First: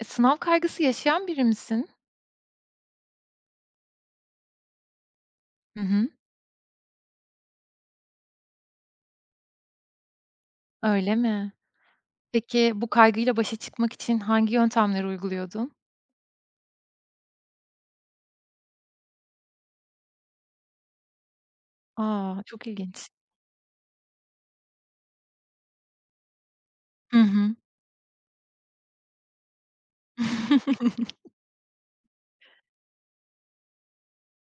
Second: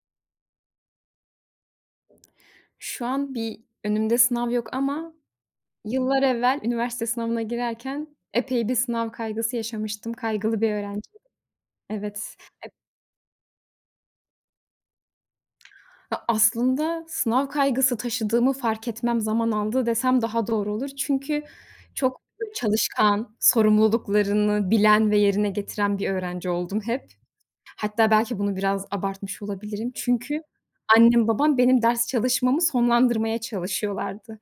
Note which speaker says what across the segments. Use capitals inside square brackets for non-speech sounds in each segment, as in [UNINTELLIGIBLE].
Speaker 1: Sınav kaygısı yaşayan biri misin?
Speaker 2: Şu an bir önümde sınav yok ama
Speaker 1: Hı hı.
Speaker 2: yıllar evvel üniversite sınavına girerken epey bir sınav kaygısı yaşamıştım. Kaygılı bir
Speaker 1: Öyle
Speaker 2: öğrenciydim.
Speaker 1: mi?
Speaker 2: Evet.
Speaker 1: Peki, bu kaygıyla başa çıkmak için hangi yöntemleri uyguluyordun?
Speaker 2: Ya, aslında sınav kaygısı taşıdığımı fark etmem zaman aldı desem daha doğru olur. Çünkü çok
Speaker 1: A! Çok ilginç.
Speaker 2: çalışkan, sorumluluklarını bilen ve yerine getiren bir öğrenci oldum hep.
Speaker 1: Hı hı.
Speaker 2: Hatta belki bunu biraz abartmış olabilirim. Çünkü
Speaker 1: [LAUGHS]
Speaker 2: annem babam benim ders çalışmamı sonlandırmaya çalışıyorlardı.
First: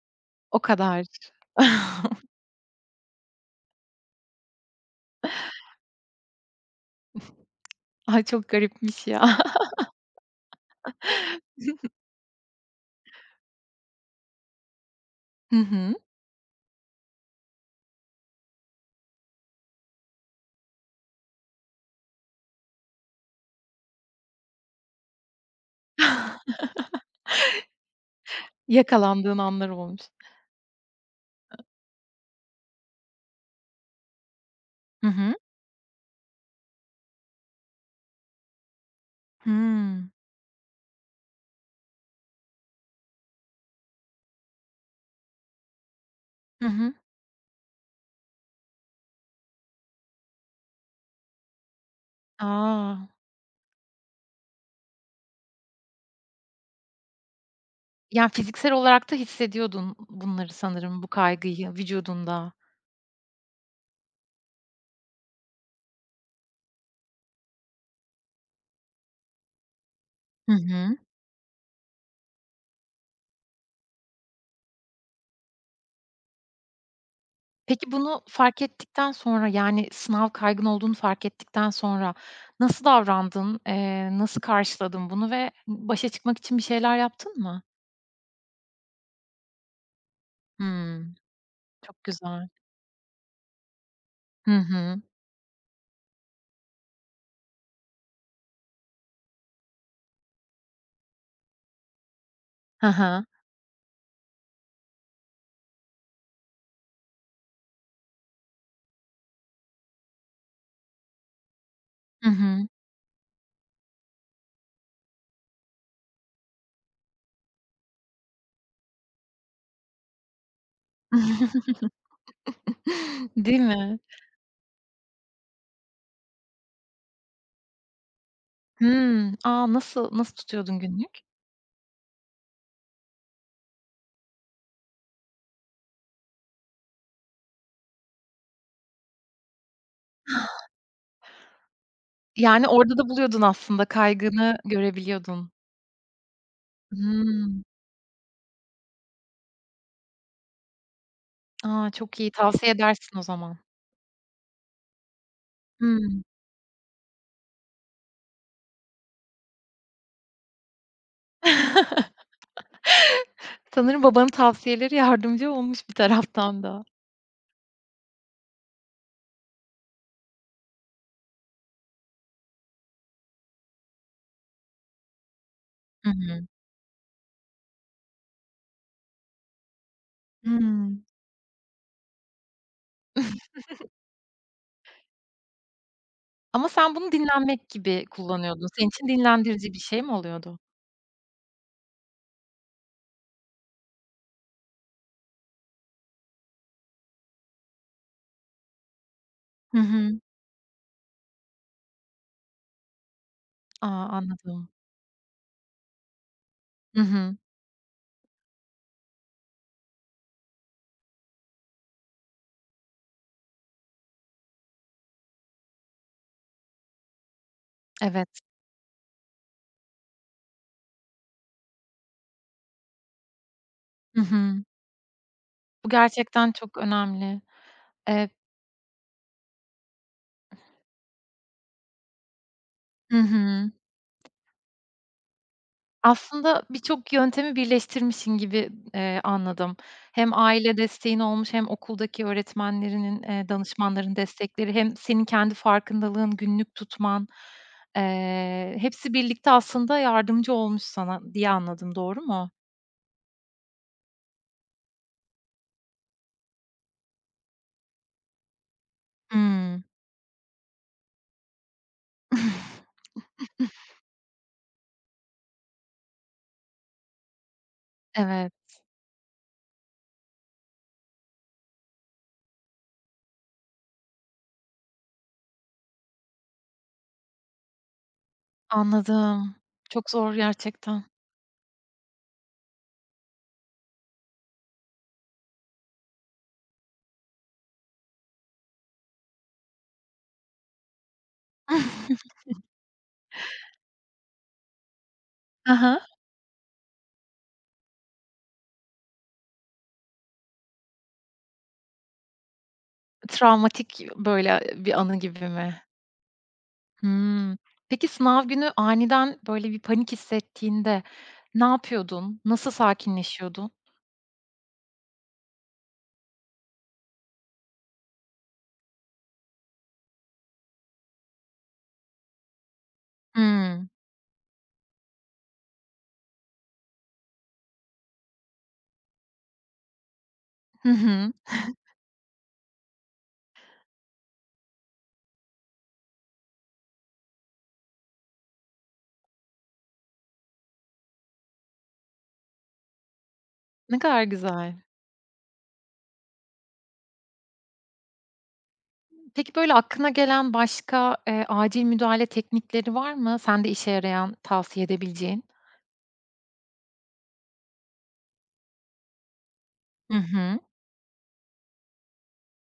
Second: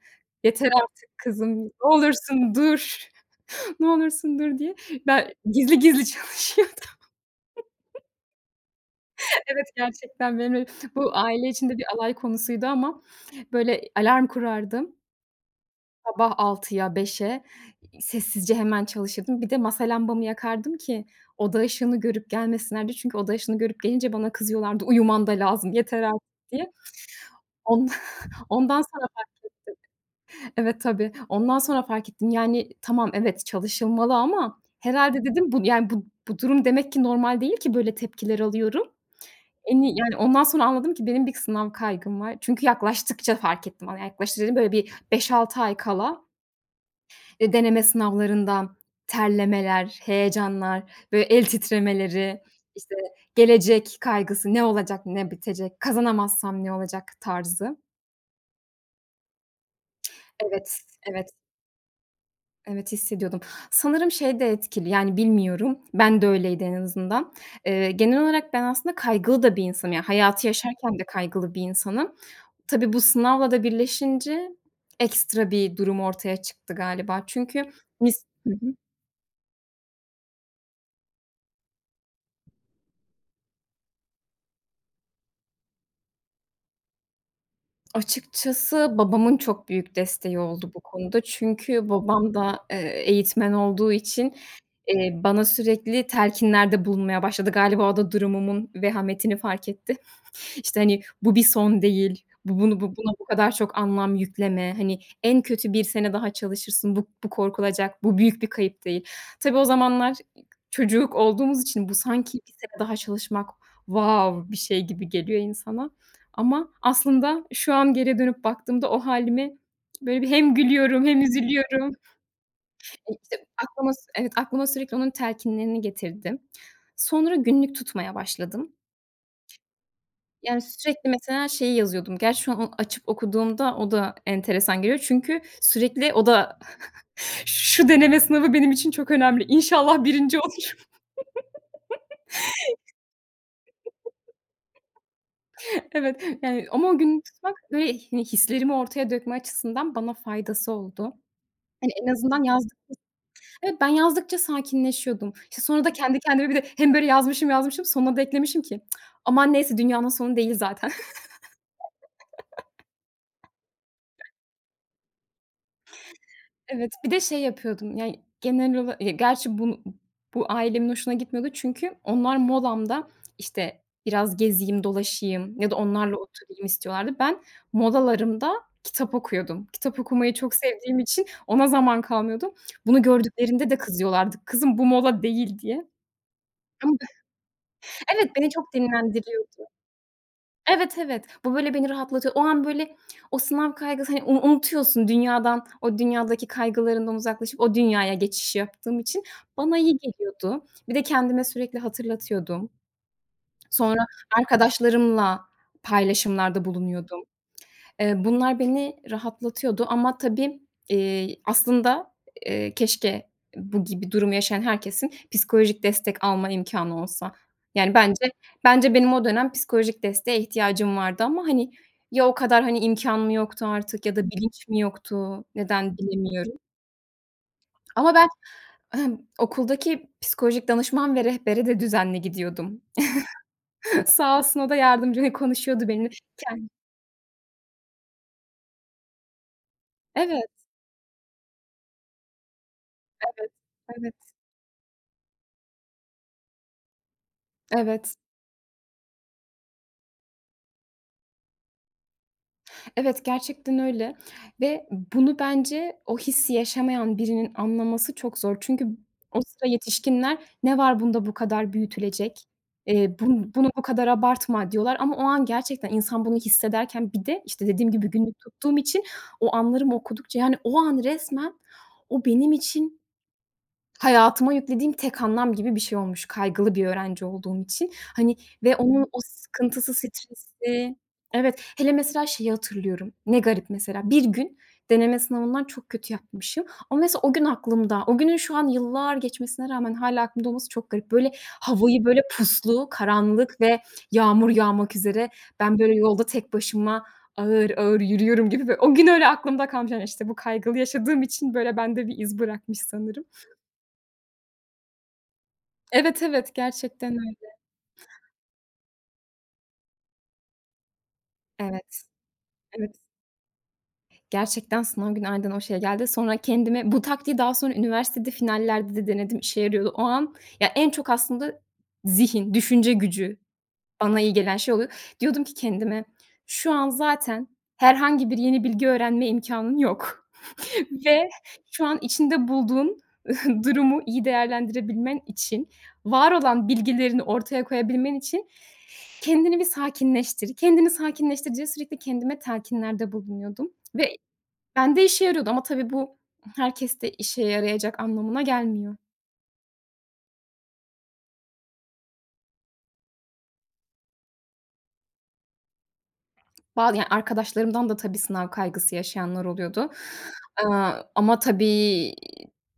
Speaker 1: O
Speaker 2: "Yeter
Speaker 1: kadar.
Speaker 2: artık kızım, ne olursun dur." Ne olursun dur diye. Ben gizli gizli [LAUGHS] çalışıyordum.
Speaker 1: Ay, çok garipmiş ya. [LAUGHS]
Speaker 2: Evet, gerçekten benim bu aile içinde bir alay konusuydu ama böyle alarm kurardım.
Speaker 1: Hı hı.
Speaker 2: Sabah altıya beşe sessizce hemen çalışırdım. Bir de masa lambamı yakardım ki oda ışığını görüp gelmesinler diye. Çünkü oda ışığını görüp gelince bana kızıyorlardı, "Uyuman da lazım, yeter artık." diye. On [LAUGHS] ondan sonra
Speaker 1: Yakalandığın anlar olmuş.
Speaker 2: evet, tabii. Ondan sonra fark ettim. Yani tamam, evet, çalışılmalı ama
Speaker 1: Hı
Speaker 2: herhalde
Speaker 1: hı.
Speaker 2: dedim bu, yani bu durum demek ki normal değil ki böyle tepkiler alıyorum. En iyi,
Speaker 1: Hımm.
Speaker 2: yani, ondan sonra anladım ki benim bir sınav kaygım var. Çünkü yaklaştıkça fark ettim. Hani yaklaştı dediğim böyle bir beş altı ay kala,
Speaker 1: Hı hı.
Speaker 2: deneme sınavlarından terlemeler, heyecanlar, böyle el titremeleri, işte,
Speaker 1: A!
Speaker 2: gelecek kaygısı, ne olacak, ne bitecek, kazanamazsam ne olacak tarzı.
Speaker 1: Yani, fiziksel olarak da hissediyordun bunları
Speaker 2: Evet,
Speaker 1: sanırım, bu
Speaker 2: evet,
Speaker 1: kaygıyı vücudunda.
Speaker 2: evet hissediyordum. Sanırım şey de etkili, yani bilmiyorum, ben de öyleydi en azından. Genel olarak ben aslında kaygılı da bir insanım. Yani hayatı
Speaker 1: Hı hı.
Speaker 2: yaşarken de kaygılı bir insanım. Tabii, bu sınavla da birleşince ekstra bir durum ortaya çıktı galiba. Çünkü
Speaker 1: Peki bunu
Speaker 2: hı
Speaker 1: fark
Speaker 2: hı.
Speaker 1: ettikten sonra, yani, sınav kaygın olduğunu fark ettikten sonra nasıl davrandın? Nasıl karşıladın bunu ve başa çıkmak için bir şeyler yaptın mı?
Speaker 2: Açıkçası babamın çok büyük desteği oldu bu
Speaker 1: Hımm,
Speaker 2: konuda. Çünkü
Speaker 1: çok
Speaker 2: babam
Speaker 1: güzel.
Speaker 2: da, eğitmen olduğu için,
Speaker 1: Hı hı.
Speaker 2: bana sürekli telkinlerde bulunmaya başladı. Galiba o da durumumun vehametini fark etti. İşte, hani, bu bir son değil, bu bunu bu
Speaker 1: Hı
Speaker 2: buna
Speaker 1: hı.
Speaker 2: bu kadar çok anlam yükleme, hani, en kötü bir sene daha çalışırsın, bu korkulacak, bu büyük bir kayıp değil. Tabii o zamanlar çocuk olduğumuz için bu
Speaker 1: Hı
Speaker 2: sanki bir
Speaker 1: hı.
Speaker 2: sene daha çalışmak wow bir şey gibi geliyor insana ama aslında şu an geriye dönüp baktığımda o hâlime böyle bir hem gülüyorum hem
Speaker 1: [LAUGHS]
Speaker 2: üzülüyorum. E, işte,
Speaker 1: Değil
Speaker 2: aklıma
Speaker 1: mi?
Speaker 2: Evet, aklıma sürekli onun telkinlerini getirdim. Sonra günlük tutmaya başladım.
Speaker 1: Hımm. A, nasıl
Speaker 2: Yani,
Speaker 1: tutuyordun
Speaker 2: sürekli
Speaker 1: günlük?
Speaker 2: mesela şeyi yazıyordum. Gerçi şu an onu açıp okuduğumda o da enteresan geliyor. Çünkü sürekli o da [LAUGHS] şu deneme sınavı benim için çok önemli. İnşallah birinci olur. [LAUGHS]
Speaker 1: Yani, orada da buluyordun aslında, kaygını görebiliyordun.
Speaker 2: Evet, yani, ama o günü tutmak,
Speaker 1: Hımm.
Speaker 2: böyle, hani, hislerimi ortaya dökme açısından bana faydası oldu.
Speaker 1: A,
Speaker 2: Hani, en
Speaker 1: çok iyi.
Speaker 2: azından
Speaker 1: Tavsiye
Speaker 2: yazdık
Speaker 1: edersin o zaman.
Speaker 2: Evet, ben yazdıkça sakinleşiyordum. İşte, sonra da kendi
Speaker 1: Hımm.
Speaker 2: kendime bir de hem böyle yazmışım, yazmışım, sonuna da eklemişim ki aman neyse dünyanın sonu değil zaten.
Speaker 1: [LAUGHS] Sanırım babanın tavsiyeleri yardımcı olmuş bir taraftan da.
Speaker 2: Evet, bir de şey yapıyordum, yani, genel olarak, ya, gerçi bu ailemin hoşuna gitmiyordu çünkü onlar molamda, işte, biraz gezeyim, dolaşayım ya da
Speaker 1: Hı
Speaker 2: onlarla
Speaker 1: hı.
Speaker 2: oturayım istiyorlardı. Ben molalarımda kitap okuyordum. Kitap okumayı çok sevdiğim
Speaker 1: Hımm.
Speaker 2: için ona zaman kalmıyordu. Bunu
Speaker 1: [LAUGHS]
Speaker 2: gördüklerinde de kızıyorlardı. "Kızım, bu mola değil." diye.
Speaker 1: Ama
Speaker 2: Ama
Speaker 1: sen bunu dinlenmek gibi
Speaker 2: evet, beni
Speaker 1: kullanıyordun.
Speaker 2: çok
Speaker 1: Senin için
Speaker 2: dinlendiriyordu.
Speaker 1: dinlendirici bir şey mi oluyordu?
Speaker 2: Evet, evet. Bu, böyle, beni rahatlatıyor. O an, böyle, o sınav kaygısı, hani, unutuyorsun dünyadan, o dünyadaki kaygılarından uzaklaşıp o dünyaya geçiş yaptığım için
Speaker 1: Hı
Speaker 2: bana iyi
Speaker 1: hı.
Speaker 2: geliyordu. Bir de kendime sürekli hatırlatıyordum.
Speaker 1: A,
Speaker 2: Sonra
Speaker 1: anladım.
Speaker 2: arkadaşlarımla paylaşımlarda
Speaker 1: Hı
Speaker 2: bulunuyordum.
Speaker 1: hı.
Speaker 2: Bunlar beni rahatlatıyordu ama tabii, eee, aslında, keşke bu gibi durumu yaşayan herkesin psikolojik destek alma imkânı olsa. Yani,
Speaker 1: Evet.
Speaker 2: bence benim o dönem psikolojik desteğe ihtiyacım vardı ama, hani, ya o kadar, hani, imkân mı yoktu artık ya
Speaker 1: Hı
Speaker 2: da
Speaker 1: hı.
Speaker 2: bilinç mi yoktu,
Speaker 1: Bu
Speaker 2: neden
Speaker 1: gerçekten
Speaker 2: bilemiyorum.
Speaker 1: çok önemli.
Speaker 2: Ama ben
Speaker 1: Eee
Speaker 2: okuldaki psikolojik danışman ve rehbere de düzenli gidiyordum.
Speaker 1: Hı hı.
Speaker 2: [LAUGHS] Sağ olsun o da yardımcı, hani, konuşuyordu benimle.
Speaker 1: Aslında
Speaker 2: Ken
Speaker 1: birçok yöntemi birleştirmişsin gibi, anladım. Hem
Speaker 2: Evet,
Speaker 1: aile desteğin olmuş hem okuldaki öğretmenlerinin,
Speaker 2: evet. Evet,
Speaker 1: danışmanların destekleri hem senin kendi farkındalığın, günlük tutman,
Speaker 2: evet.
Speaker 1: hepsi birlikte aslında yardımcı olmuş sana diye anladım. Doğru mu?
Speaker 2: Evet, gerçekten öyle ve bunu bence o hissi yaşamayan birinin anlaması çok zor. Çünkü o sıra
Speaker 1: Hımm.
Speaker 2: yetişkinler, "Ne var bunda bu kadar büyütülecek?
Speaker 1: [LAUGHS]
Speaker 2: Bunu bu kadar abartma." diyorlar ama o an gerçekten insan bunu hissederken bir de, işte, dediğim gibi günlük
Speaker 1: Evet,
Speaker 2: tuttuğum için o anlarımı okudukça, yani, o an resmen o benim için hayatıma yüklediğim tek anlam gibi bir şey olmuş kaygılı bir öğrenci olduğum için. Hani ve onun o
Speaker 1: anladım.
Speaker 2: sıkıntısı,
Speaker 1: Çok zor
Speaker 2: stresi.
Speaker 1: gerçekten.
Speaker 2: Evet, hele mesela şeyi hatırlıyorum. Ne garip mesela, bir gün deneme sınavından çok kötü yapmışım ama mesela o gün aklımda. O günün şu an yıllar geçmesine rağmen hâlâ aklımda olması çok garip. Böyle havayı böyle puslu, karanlık ve yağmur yağmak üzere
Speaker 1: Hı
Speaker 2: ben böyle
Speaker 1: hı.
Speaker 2: yolda tek başıma ağır ağır yürüyorum gibi ve o gün öyle aklımda kalmış. Yani, işte, bu kaygılı yaşadığım için böyle bende bir iz bırakmış sanırım.
Speaker 1: [LAUGHS] Travmatik böyle bir anı gibi mi?
Speaker 2: Evet, evet, gerçekten öyle.
Speaker 1: Hımm. Peki sınav günü aniden böyle bir panik hissettiğinde ne
Speaker 2: Evet,
Speaker 1: yapıyordun? Nasıl
Speaker 2: evet.
Speaker 1: sakinleşiyordun?
Speaker 2: Gerçekten sınav günü aynen o şeye geldi. Sonra kendime bu taktiği daha sonra üniversitede finallerde de denedim, işe yarıyordu. O an ya, en çok aslında zihin, düşünce gücü
Speaker 1: Hımm.
Speaker 2: bana iyi gelen şey oluyor. Diyordum ki kendime, "Şu an zaten herhangi bir yeni bilgi öğrenme imkânın yok [LAUGHS]
Speaker 1: Hı
Speaker 2: ve
Speaker 1: hı.
Speaker 2: şu an içinde bulduğun [LAUGHS] durumu iyi değerlendirebilmen için, var olan bilgilerini ortaya koyabilmen için kendini bir sakinleştir, kendini sakinleştir" sürekli kendime telkinlerde bulunuyordum
Speaker 1: Ne
Speaker 2: ve
Speaker 1: kadar güzel.
Speaker 2: bende işe yarıyordu ama tabii bu herkeste işe yarayacak anlamına gelmiyor.
Speaker 1: Peki böyle aklına gelen başka, acil müdahale teknikleri var mı? Sende işe yarayan, tavsiye edebileceğin?
Speaker 2: Yani arkadaşlarımdan da tabii sınav kaygısı yaşayanlar oluyordu.
Speaker 1: Hı hı.
Speaker 2: Ama tabii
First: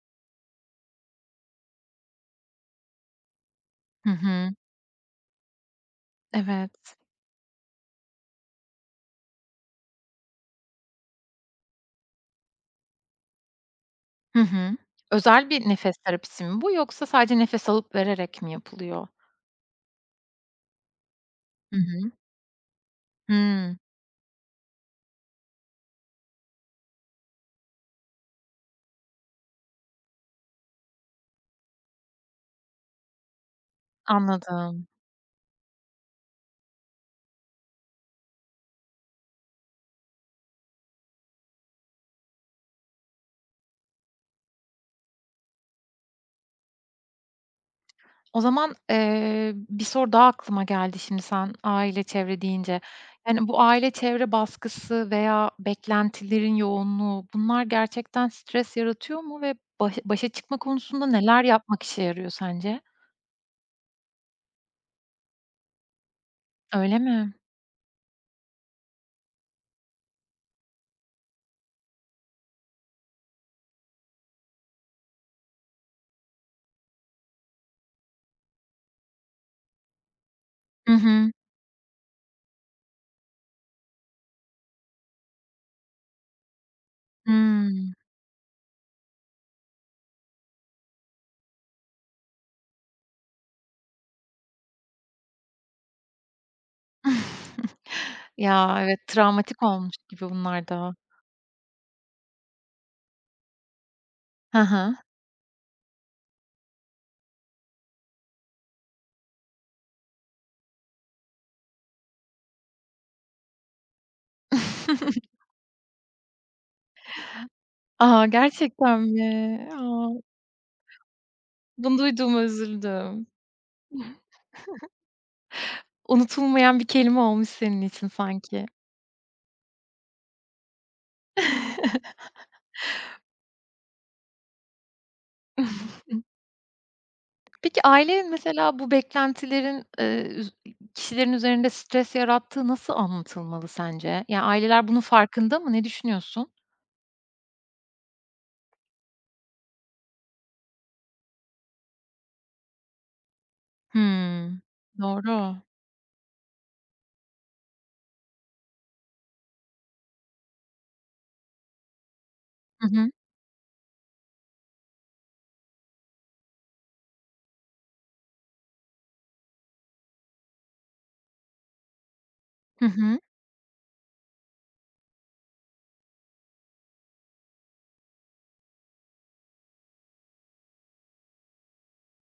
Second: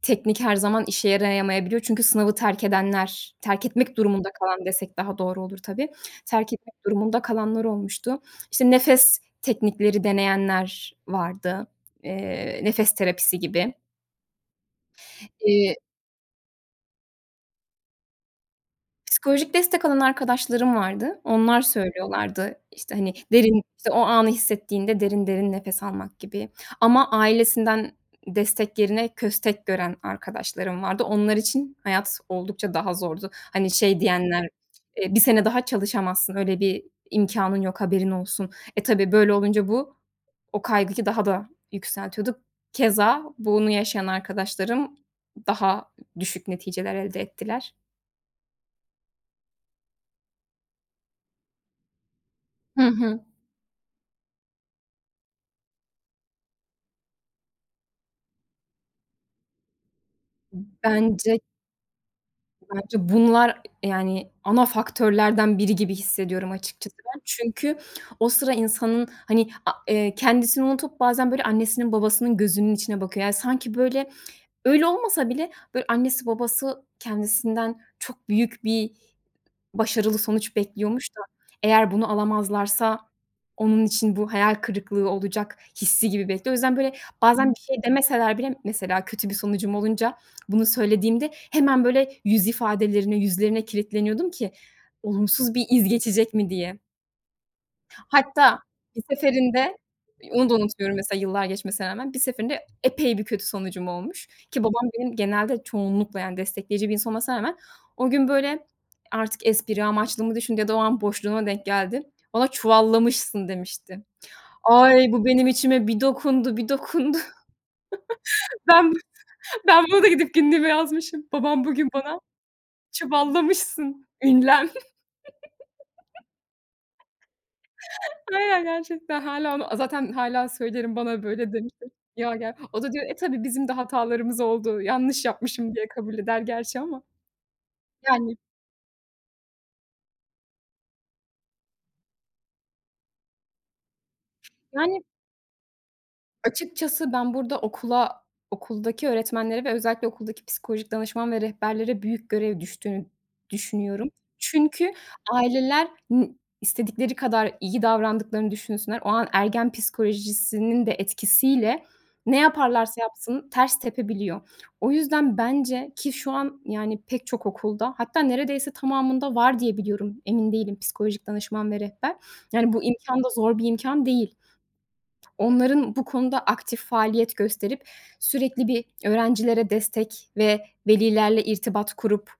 Speaker 2: teknik her zaman işe yarayamayabiliyor çünkü sınavı terk edenler, terk etmek
Speaker 1: Hı
Speaker 2: durumunda
Speaker 1: hı.
Speaker 2: kalan desek daha doğru olur tabii. Terk
Speaker 1: Evet.
Speaker 2: etmek durumunda kalanlar olmuştu. İşte nefes teknikleri deneyenler vardı, nefes terapisi gibi.
Speaker 1: Hı hı. Özel bir
Speaker 2: Eee,
Speaker 1: nefes terapisi mi bu yoksa sadece nefes alıp vererek mi yapılıyor?
Speaker 2: Psikolojik destek alan arkadaşlarım vardı. Onlar
Speaker 1: Hı hı.
Speaker 2: söylüyorlardı, işte, hani, derin,
Speaker 1: Hımm.
Speaker 2: işte, o anı hissettiğinde derin derin nefes almak gibi ama ailesinden destek yerine köstek gören arkadaşlarım vardı. Onlar için hayat oldukça daha zordu. Hani, şey diyenler,
Speaker 1: Anladım.
Speaker 2: "bir sene daha çalışamazsın, öyle bir imkânın yok, haberin olsun." E, tabii böyle olunca bu o kaygıyı daha da yükseltiyordu. Keza bunu yaşayan arkadaşlarım daha düşük neticeler elde ettiler.
Speaker 1: O zaman, bir soru daha aklıma geldi şimdi sen aile, çevre deyince.
Speaker 2: Hı hı.
Speaker 1: Yani, bu aile çevre baskısı veya beklentilerin yoğunluğu bunlar gerçekten stres yaratıyor mu ve başa çıkma konusunda
Speaker 2: Bence
Speaker 1: neler yapmak işe yarıyor sence?
Speaker 2: Bence bunlar, yani, ana faktörlerden biri gibi hissediyorum açıkçası
Speaker 1: Öyle
Speaker 2: ben.
Speaker 1: mi?
Speaker 2: Çünkü o sıra insanın, hani, a kendisini unutup bazen, böyle, annesinin babasının gözünün içine bakıyor. Yani, sanki, böyle, öyle olmasa bile, böyle, annesi babası kendisinden çok büyük bir başarılı sonuç
Speaker 1: Hı
Speaker 2: bekliyormuş da
Speaker 1: hı.
Speaker 2: eğer bunu alamazlarsa onun için bu hayal kırıklığı olacak hissi gibi bekliyor. O yüzden, böyle, bazen bir şey
Speaker 1: Hımm.
Speaker 2: demeseler bile mesela kötü bir sonucum olunca bunu söylediğimde hemen, böyle, yüz ifadelerine, yüzlerine kilitleniyordum ki olumsuz bir iz geçecek mi diye.
Speaker 1: [LAUGHS]
Speaker 2: Hatta
Speaker 1: Ya, evet,
Speaker 2: bir
Speaker 1: travmatik
Speaker 2: seferinde,
Speaker 1: olmuş gibi
Speaker 2: onu da
Speaker 1: bunlar da.
Speaker 2: unutuyorum mesela yıllar geçmesine rağmen, bir seferinde epey bir kötü sonucum olmuş
Speaker 1: Hı
Speaker 2: ki babam
Speaker 1: hı.
Speaker 2: benim genelde çoğunlukla, yani, destekleyici bir insan olmasına rağmen o gün böyle artık espri amaçlı mı düşündü ya da o an boşluğuma denk geldi. Bana "Çuvallamışsın." demişti. Ay, bu
Speaker 1: [LAUGHS]
Speaker 2: benim içime bir dokundu, bir dokundu. [LAUGHS]
Speaker 1: A,
Speaker 2: Ben
Speaker 1: gerçekten mi?
Speaker 2: Ben bunu da
Speaker 1: A,
Speaker 2: gidip günlüğüme yazmışım. Babam bugün
Speaker 1: bunu
Speaker 2: bana
Speaker 1: duyduğuma üzüldüm.
Speaker 2: "Çuvallamışsın."
Speaker 1: [LAUGHS]
Speaker 2: ünlem.
Speaker 1: Unutulmayan bir kelime olmuş senin için
Speaker 2: Aynen
Speaker 1: sanki.
Speaker 2: gerçekten hâlâ onu zaten hâlâ söylerim, bana böyle demişti. Ya, o da diyor, "E, tabii bizim de hatalarımız oldu. Yanlış yapmışım." diye
Speaker 1: [LAUGHS]
Speaker 2: kabul eder gerçi ama.
Speaker 1: Peki ailenin
Speaker 2: Yani
Speaker 1: mesela bu beklentilerin, üz kişilerin üzerinde stres yarattığı nasıl anlatılmalı sence? Yani aileler bunun
Speaker 2: Yani
Speaker 1: farkında mı? Ne düşünüyorsun?
Speaker 2: açıkçası ben burada okuldaki öğretmenlere ve özellikle okuldaki psikolojik danışman ve rehberlere büyük görev düştüğünü düşünüyorum.
Speaker 1: Hımm.
Speaker 2: Çünkü
Speaker 1: Doğru.
Speaker 2: aileler istedikleri kadar iyi davrandıklarını düşünsünler, o an ergen psikolojisinin de etkisiyle ne
Speaker 1: Hı
Speaker 2: yaparlarsa
Speaker 1: hı.
Speaker 2: yapsın ters tepebiliyor. O yüzden bence ki şu an, yani, pek çok okulda hatta neredeyse tamamında var diye biliyorum, emin değilim psikolojik danışman ve rehber. Yani, bu
Speaker 1: Hı hı.
Speaker 2: imkan da zor bir imkan değil. Onların bu konuda aktif faaliyet gösterip sürekli bir öğrencilere destek ve velilerle irtibat kurup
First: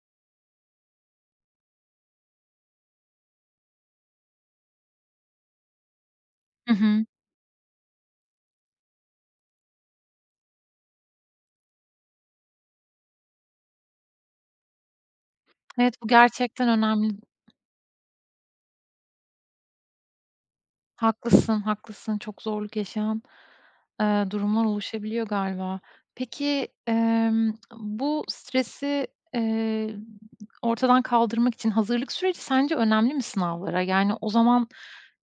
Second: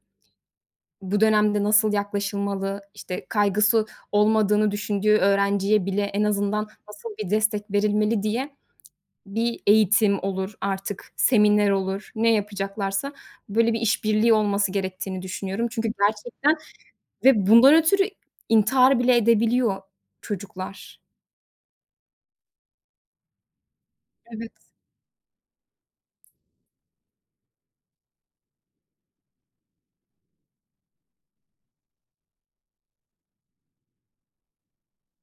Speaker 2: bu dönemde nasıl yaklaşılmalı, işte, kaygısı olmadığını düşündüğü öğrenciye bile en azından
Speaker 1: Hı hı.
Speaker 2: nasıl bir destek verilmeli diye bir eğitim olur artık, seminer olur, ne yapacaklarsa böyle bir işbirliği olması gerektiğini düşünüyorum. Çünkü
Speaker 1: Evet, bu
Speaker 2: gerçekten
Speaker 1: gerçekten önemli.
Speaker 2: ve bundan ötürü intihar bile edebiliyor çocuklar.
Speaker 1: Haklısın, haklısın. Çok zorluk yaşayan,
Speaker 2: Evet.
Speaker 1: durumlar oluşabiliyor galiba. Peki, bu stresi, eee, ortadan kaldırmak için hazırlık süreci sence önemli mi sınavlara? Yani, o zaman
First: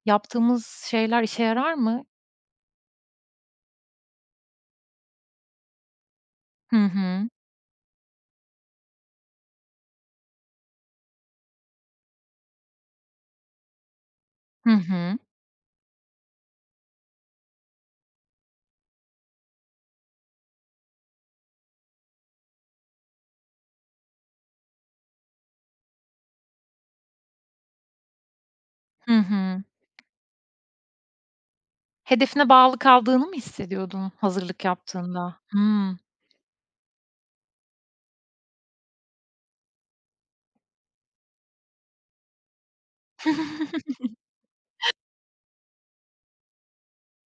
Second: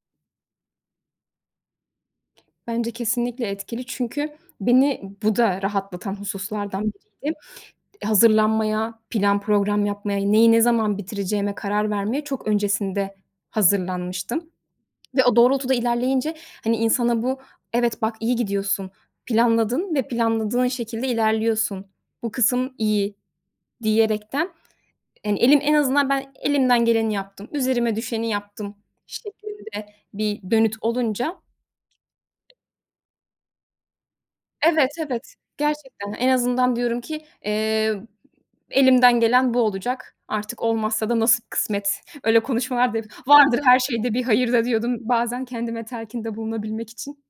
Speaker 1: yaptığımız şeyler işe yarar mı?
Speaker 2: Bence kesinlikle etkili çünkü beni bu da rahatlatan
Speaker 1: Hı
Speaker 2: hususlardan
Speaker 1: hı.
Speaker 2: biriydi. Hazırlanmaya, plan program yapmaya, neyi ne zaman bitireceğime karar vermeye çok öncesinde hazırlanmıştım
Speaker 1: Hı hı.
Speaker 2: ve o doğrultuda ilerleyince, hani, insana bu, "Evet, bak iyi gidiyorsun, planladın ve planladığın şekilde ilerliyorsun. Bu kısım iyi." diyerekten, hani, en azından ben elimden geleni yaptım, üzerime düşeni yaptım
Speaker 1: Hı hı.
Speaker 2: şeklinde bir dönüt olunca
Speaker 1: Hedefine bağlı kaldığını mı hissediyordun hazırlık
Speaker 2: evet, evet.
Speaker 1: yaptığında? Hıı.
Speaker 2: Gerçekten en azından diyorum ki, elimden gelen bu olacak. Artık olmazsa da nasip kısmet. [LAUGHS] Öyle konuşmalar da vardır, her şeyde bir hayır da diyordum bazen kendime telkinde bulunabilmek için.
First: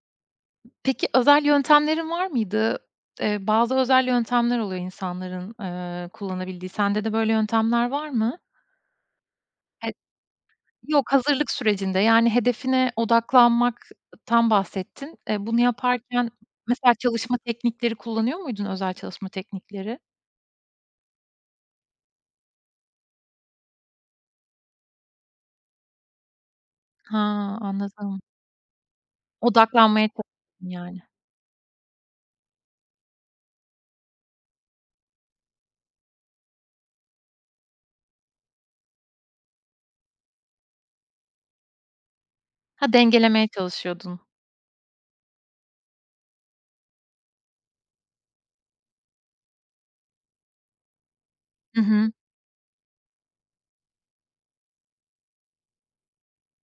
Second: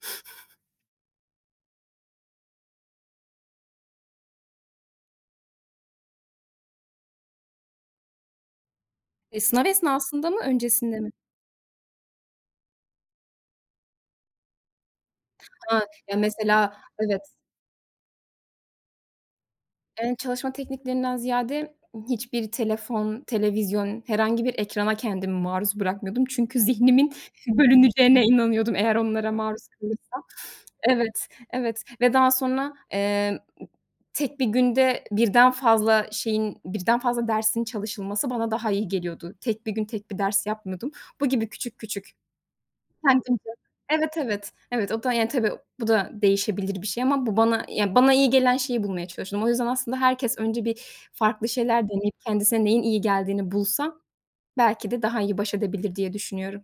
Speaker 1: Peki, özel yöntemlerin var mıydı? Bazı özel yöntemler oluyor insanların, kullanabildiği. Sende de böyle yöntemler var mı?
Speaker 2: E, sınav
Speaker 1: E
Speaker 2: esnasında mı öncesinde
Speaker 1: Yok,
Speaker 2: mi?
Speaker 1: hazırlık sürecinde, yani, hedefine odaklanmaktan bahsettin. Bunu
Speaker 2: Ha, ya
Speaker 1: yaparken
Speaker 2: mesela
Speaker 1: mesela
Speaker 2: evet.
Speaker 1: çalışma teknikleri kullanıyor muydun, özel çalışma teknikleri?
Speaker 2: Çalışma tekniklerinden ziyade hiçbir telefon, televizyon, herhangi bir ekrana kendimi maruz bırakmıyordum. Çünkü zihnimin
Speaker 1: Ha,
Speaker 2: [LAUGHS]
Speaker 1: anladım.
Speaker 2: bölüneceğine inanıyordum eğer onlara maruz
Speaker 1: Odaklanmaya
Speaker 2: kalırsam.
Speaker 1: çalışıyordun yani.
Speaker 2: Evet, evet ve daha sonra, tek bir günde birden fazla şeyin, birden fazla dersin çalışılması bana daha iyi geliyordu. Tek bir gün tek bir ders yapmıyordum. Bu gibi küçük küçük
Speaker 1: Ha, dengelemeye
Speaker 2: kendimce. Evet,
Speaker 1: çalışıyordun.
Speaker 2: evet. Evet, o da, yani, tabii bu da değişebilir bir şey ama bu bana, bana iyi gelen şeyi bulmaya çalıştım. O yüzden aslında herkes önce bir farklı
Speaker 1: Hı
Speaker 2: şeyler
Speaker 1: hı.
Speaker 2: deneyip kendisine neyin iyi geldiğini bulsa belki de daha iyi baş edebilir diye düşünüyorum.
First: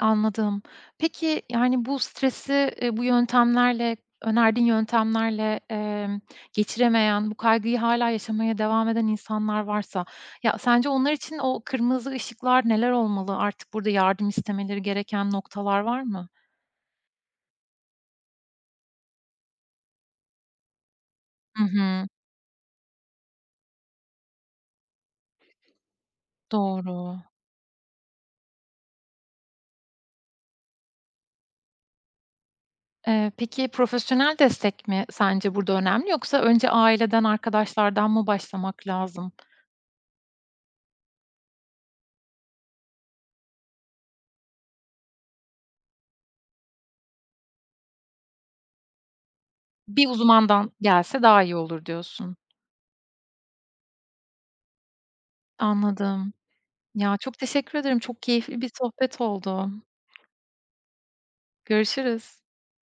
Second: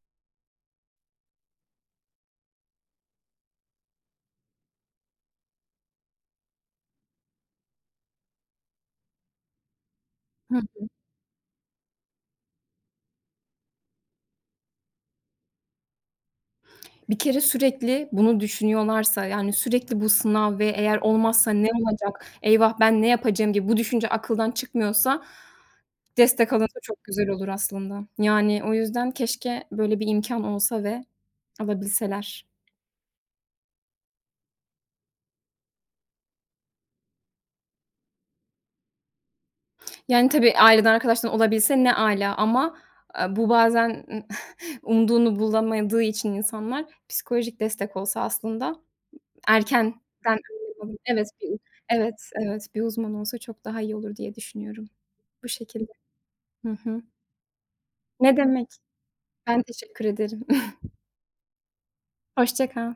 Speaker 1: Anladım. Peki, yani, bu stresi, bu yöntemlerle, önerdiğin yöntemlerle, geçiremeyen, bu kaygıyı hala yaşamaya devam eden insanlar varsa, ya,
Speaker 2: Hı.
Speaker 1: sence onlar için o kırmızı ışıklar neler olmalı? Artık burada yardım istemeleri gereken noktalar var mı?
Speaker 2: Bir kere sürekli bunu düşünüyorlarsa, yani, sürekli bu sınav ve eğer olmazsa
Speaker 1: Hı
Speaker 2: ne
Speaker 1: hı.
Speaker 2: olacak, eyvah ben ne yapacağım gibi bu düşünce akıldan çıkmıyorsa destek alınsa çok
Speaker 1: Doğru.
Speaker 2: güzel olur aslında. Yani, o yüzden keşke böyle bir imkân olsa ve alabilseler.
Speaker 1: Peki profesyonel destek mi sence burada önemli yoksa önce aileden, arkadaşlardan mı başlamak lazım?
Speaker 2: Yani, tabii, aileden, arkadaştan olabilse ne âlâ ama, bu bazen [LAUGHS] umduğunu bulamadığı için insanlar psikolojik destek olsa aslında erkenden.
Speaker 1: Bir uzmandan
Speaker 2: [UNINTELLIGIBLE]
Speaker 1: gelse
Speaker 2: Evet,
Speaker 1: daha iyi olur
Speaker 2: evet,
Speaker 1: diyorsun.
Speaker 2: evet, bir uzman olsa çok daha iyi olur diye düşünüyorum. Bu şekilde.
Speaker 1: Anladım.
Speaker 2: Hı hı.
Speaker 1: Ya, çok teşekkür ederim. Çok
Speaker 2: Ne
Speaker 1: keyifli
Speaker 2: demek.
Speaker 1: bir sohbet
Speaker 2: Ben
Speaker 1: oldu.
Speaker 2: teşekkür ederim. [LAUGHS]
Speaker 1: Görüşürüz.
Speaker 2: Hoşça kal.